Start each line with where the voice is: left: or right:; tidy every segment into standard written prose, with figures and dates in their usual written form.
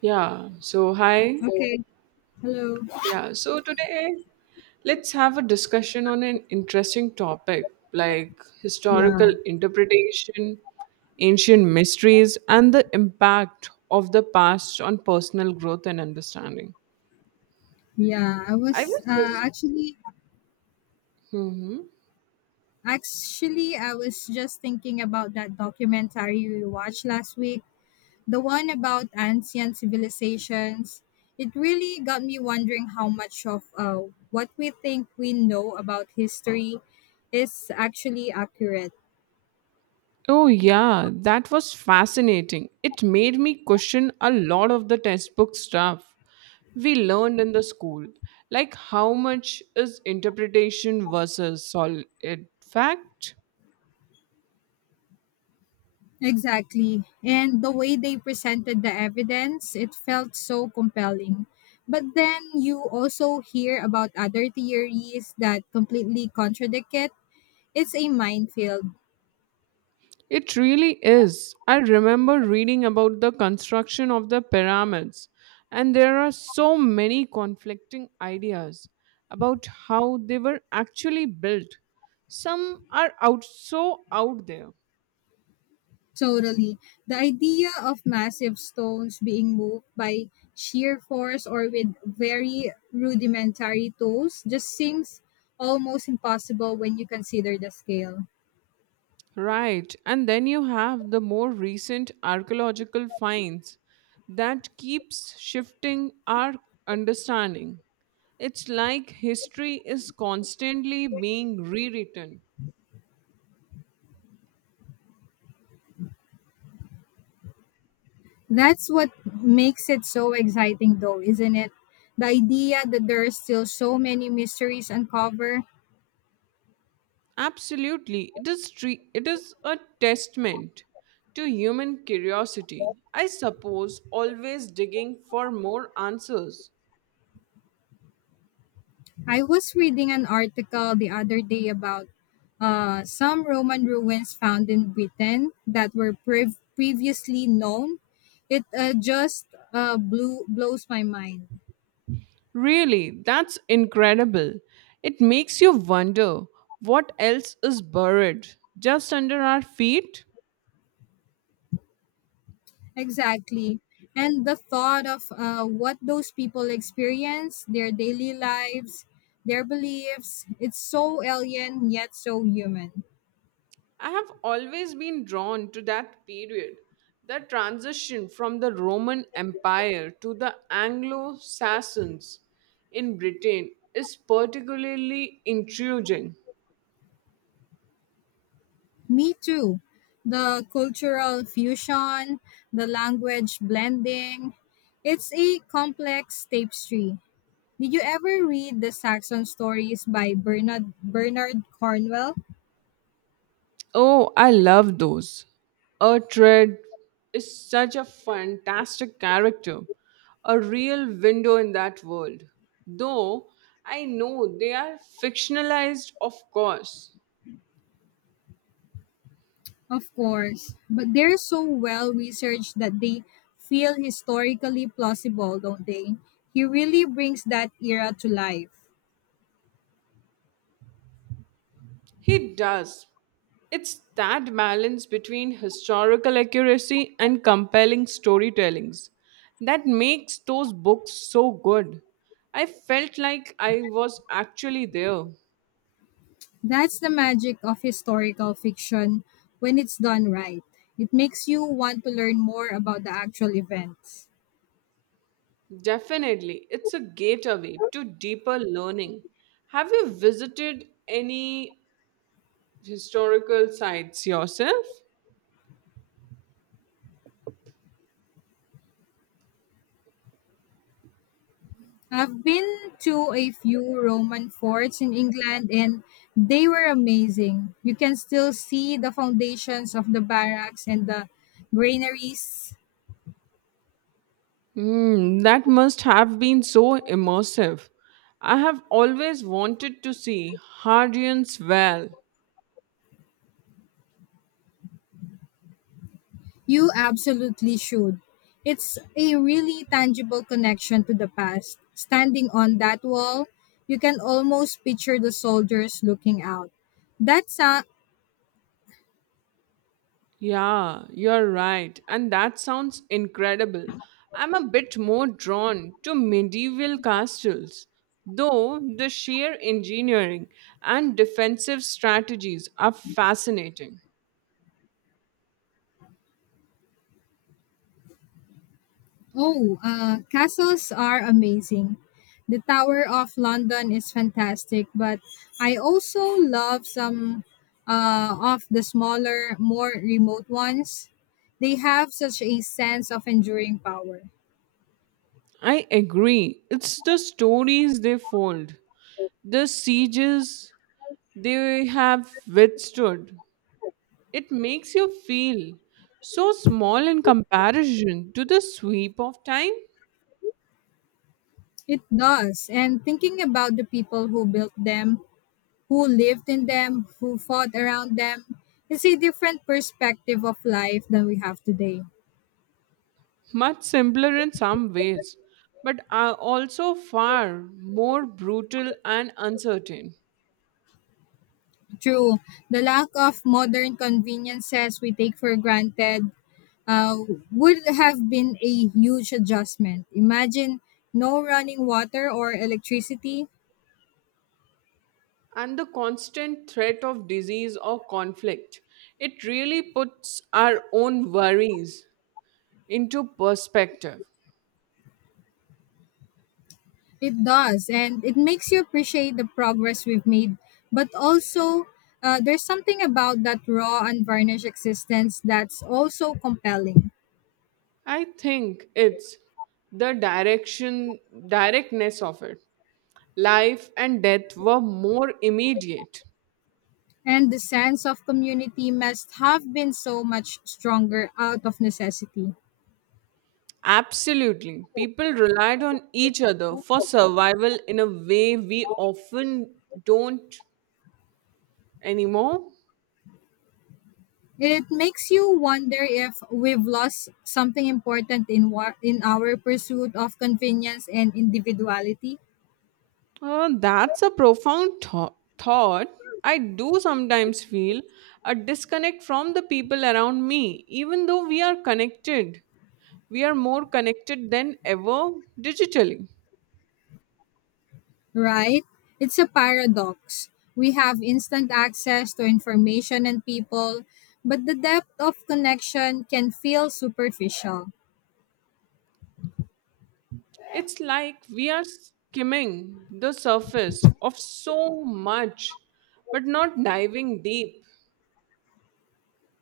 right: Yeah, so hi.
left: Okay. Hello.
right: Yeah, so today let's have a discussion on an interesting topic like
left: Yeah.
right: historical interpretation, ancient mysteries, and the impact of the past on personal growth and understanding.
left: Yeah, I
right: I
left: was
right: was just.
left: actually
right: Mhm.
left: actually I was just thinking about that documentary we watched last week, the one about ancient civilizations. It really got me wondering how much of what we think we know about history is actually accurate.
right: Oh, yeah, that was fascinating. It made me question a lot of the textbook stuff we learned in the school, like how much is interpretation versus solid fact.
left: Exactly. And the way they presented the evidence, it felt so compelling. But then you also hear about other theories that completely contradict it. It's a minefield.
right: It really is. I remember reading about the construction of the pyramids, and there are so many conflicting ideas about how they were actually built. Some are out so out there.
left: Totally. The idea of massive stones being moved by sheer force or with very rudimentary tools just seems almost impossible when you consider the scale.
right: Right. And then you have the more recent archaeological finds that keeps shifting our understanding. It's like history is constantly being rewritten.
left: That's what makes it so exciting, though, isn't it? The idea that there are still so many mysteries uncovered.
right: Absolutely. It is it is a testament to human curiosity. I suppose always digging for more answers.
left: I was reading an article the other day about some Roman ruins found in Britain that were previously known. It blows my mind.
right: Really, that's incredible. It makes you wonder what else is buried just under our feet.
left: Exactly. And the thought of what those people experience, their daily lives, their beliefs, it's so alien yet so human.
right: I have always been drawn to that period, the transition from the Roman Empire to the Anglo Saxons in Britain is particularly intriguing.
left: Me too. The cultural fusion, the language blending, it's a complex tapestry. Did you ever read the Saxon stories by Bernard Cornwell?
right: Oh, I love those. Ertred is such a fantastic character, a real window in that world. Though I know they are fictionalized, of course.
left: Of course, but they're so well researched that they feel historically plausible, don't they? He really brings that era to life.
right: He does. It's that balance between historical accuracy and compelling storytellings that makes those books so good. I felt like I was actually there.
left: That's the magic of historical fiction when it's done right. It makes you want to learn more about the actual events.
right: Definitely, it's a gateway to deeper learning. Have you visited any historical sites yourself?
left: I've been to a few Roman forts in England and they were amazing. You can still see the foundations of the barracks and the granaries.
right: Hmm, that must have been so immersive. I have always wanted to see Hadrian's Wall.
left: You absolutely should. It's a really tangible connection to the past. Standing on that wall, you can almost picture the soldiers looking out. That's a
right: Yeah, you're right. And that sounds incredible. I'm a bit more drawn to medieval castles, though the sheer engineering and defensive strategies are fascinating.
left: oh, Castles are amazing. The Tower of London is fantastic, but I also love some of the smaller, more remote ones. They have such a sense of enduring power.
right: I agree. It's the stories they fold, the sieges they have withstood. It makes you feel so small in comparison to the sweep of time.
left: It does. And thinking about the people who built them, who lived in them, who fought around them, it's a different perspective of life than we have today.
right: Much simpler in some ways, but are also far more brutal and uncertain.
left: True, the lack of modern conveniences we take for granted uh, would have been a huge adjustment. Imagine no running water or electricity.
right: And the constant threat of disease or conflict, it really puts our own worries into perspective.
left: It does, and it makes you appreciate the progress we've made. But also, there's something about that raw, unvarnished existence that's also compelling.
right: I think it's the directness of it. Life and death were more immediate.
left: And the sense of community must have been so much stronger out of necessity.
right: Absolutely. People relied on each other for survival in a way we often don't anymore.
left: It makes you wonder if we've lost something important in our pursuit of convenience and individuality.
right: That's a profound thought. I do sometimes feel a disconnect from the people around me, even though we are connected. We are more connected than ever digitally.
left: Right? It's a paradox. We have instant access to information and people, but the depth of connection can feel superficial.
right: It's like we are skimming the surface of so much, but not diving deep.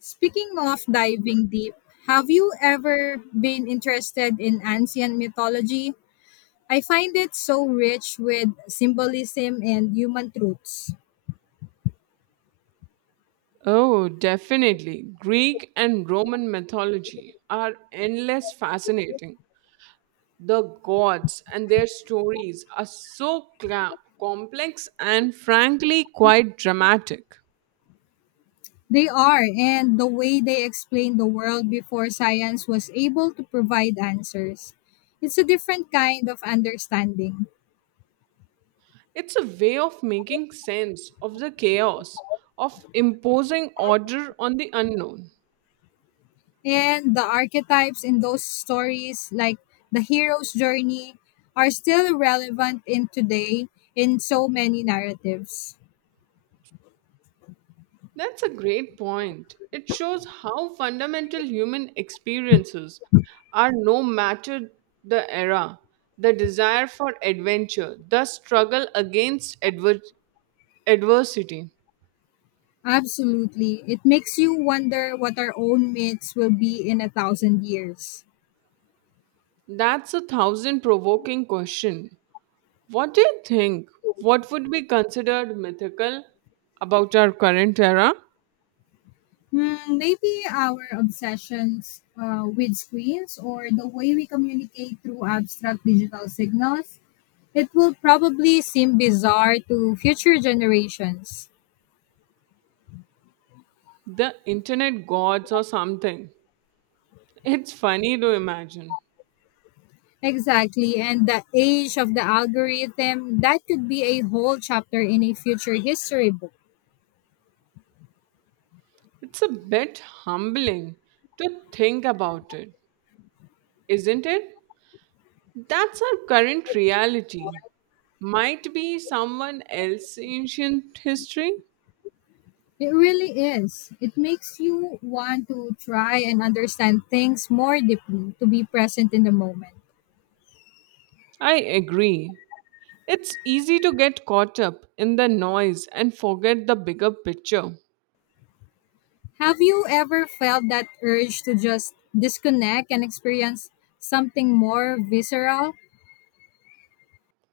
left: Speaking of diving deep, have you ever been interested in ancient mythology? I find it so rich with symbolism and human truths.
right: Oh, definitely. Greek and Roman mythology are endless fascinating. The gods and their stories are so complex and frankly quite dramatic.
left: They are, and the way they explain the world before science was able to provide answers. It's a different kind of understanding.
right: It's a way of making sense of the chaos, of imposing order on the unknown.
left: And the archetypes in those stories, like the hero's journey, are still relevant in today in so many narratives.
right: That's a great point. It shows how fundamental human experiences are no matter the era. The desire for adventure, the struggle against adversity.
left: Absolutely. It makes you wonder what our own myths will be in a thousand years.
right: That's a thousand provoking question. What do you think? What would be considered mythical about our current era?
left: Hmm, maybe our obsessions with screens or the way we communicate through abstract digital signals, it will probably seem bizarre to future generations.
right: The internet gods or something. It's funny to imagine.
left: Exactly, and the age of the algorithm, that could be a whole chapter in a future history book.
right: It's a bit humbling to think about it, isn't it? That's our current reality. Might be someone else's ancient history?
left: It really is. It makes you want to try and understand things more deeply to be present in the moment.
right: I agree. It's easy to get caught up in the noise and forget the bigger picture.
left: Have you ever felt that urge to just disconnect and experience something more visceral?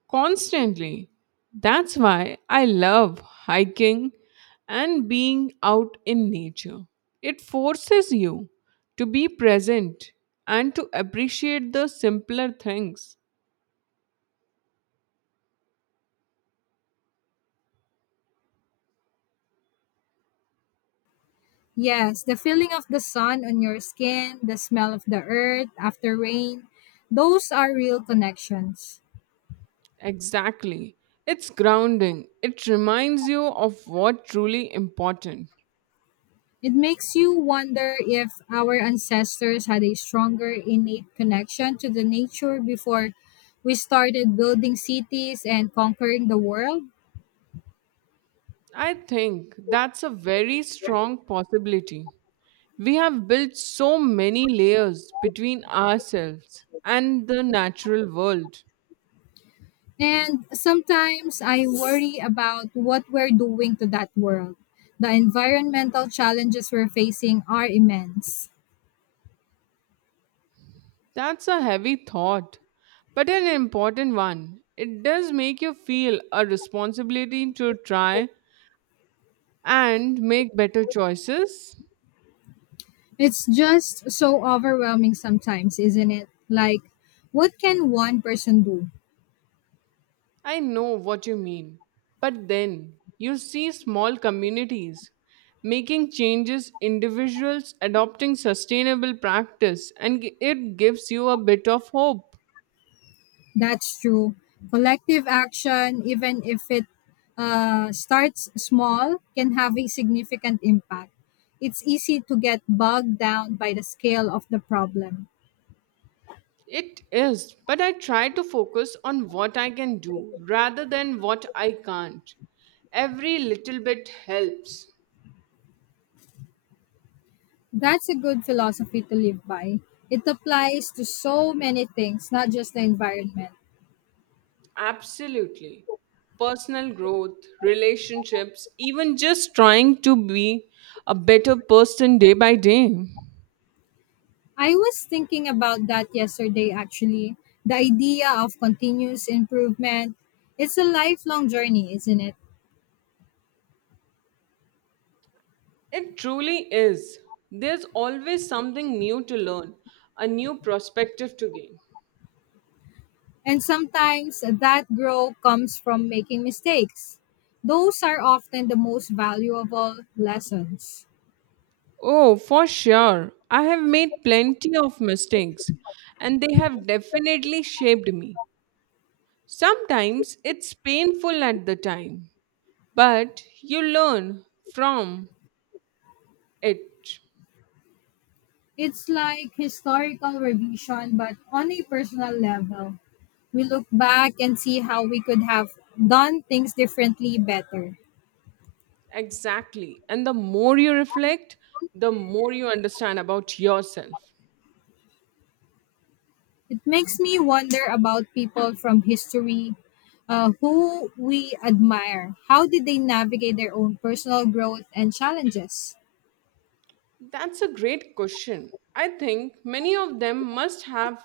right: Constantly. That's why I love hiking and being out in nature. It forces you to be present and to appreciate the simpler things.
left: Yes, the feeling of the sun on your skin, the smell of the earth after rain, those are real connections.
right: Exactly. It's grounding. It reminds you of what truly important.
left: It makes you wonder if our ancestors had a stronger innate connection to the nature before we started building cities and conquering the world.
right: I think that's a very strong possibility. We have built so many layers between ourselves and the natural world.
left: And sometimes I worry about what we're doing to that world. The environmental challenges we're facing are immense.
right: That's a heavy thought, but an important one. It does make you feel a responsibility to try and make better choices.
left: It's just so overwhelming sometimes, isn't it? Like, what can one person do?
right: I know what you mean. But then you see small communities making changes, individuals adopting sustainable practice, and it gives you a bit of hope.
left: That's true. Collective action, even if it starts small, can have a significant impact. It's easy to get bogged down by the scale of the problem.
right: It is, but I try to focus on what I can do rather than what I can't. Every little bit helps.
left: That's a good philosophy to live by. It applies to so many things, not just the environment.
right: Absolutely. Personal growth, relationships, even just trying to be a better person day by day.
left: I was thinking about that yesterday, actually. The idea of continuous improvement. It's a lifelong journey, isn't it?
right: It truly is. There's always something new to learn, a new perspective to gain.
left: And sometimes that growth comes from making mistakes. Those are often the most valuable lessons.
right: Oh, for sure. I have made plenty of mistakes, and they have definitely shaped me. Sometimes it's painful at the time, but you learn from it.
left: It's like historical revision, but on a personal level. We look back and see how we could have done things differently better.
right: Exactly. And the more you reflect, the more you understand about yourself.
left: It makes me wonder about people from history who we admire. How did they navigate their own personal growth and challenges?
right: That's a great question. I think many of them must have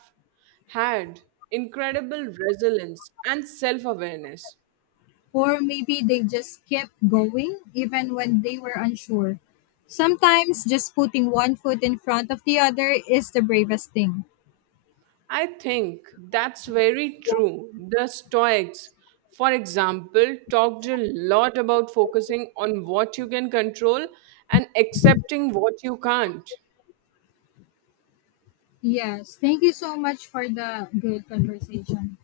right: had incredible resilience and self awareness.
left: Or maybe they just kept going even when they were unsure. Sometimes just putting one foot in front of the other is the bravest thing.
right: I think that's very true. The Stoics, for example, talked a lot about focusing on what you can control and accepting what you can't.
left: Yes, thank you so much for the good conversation.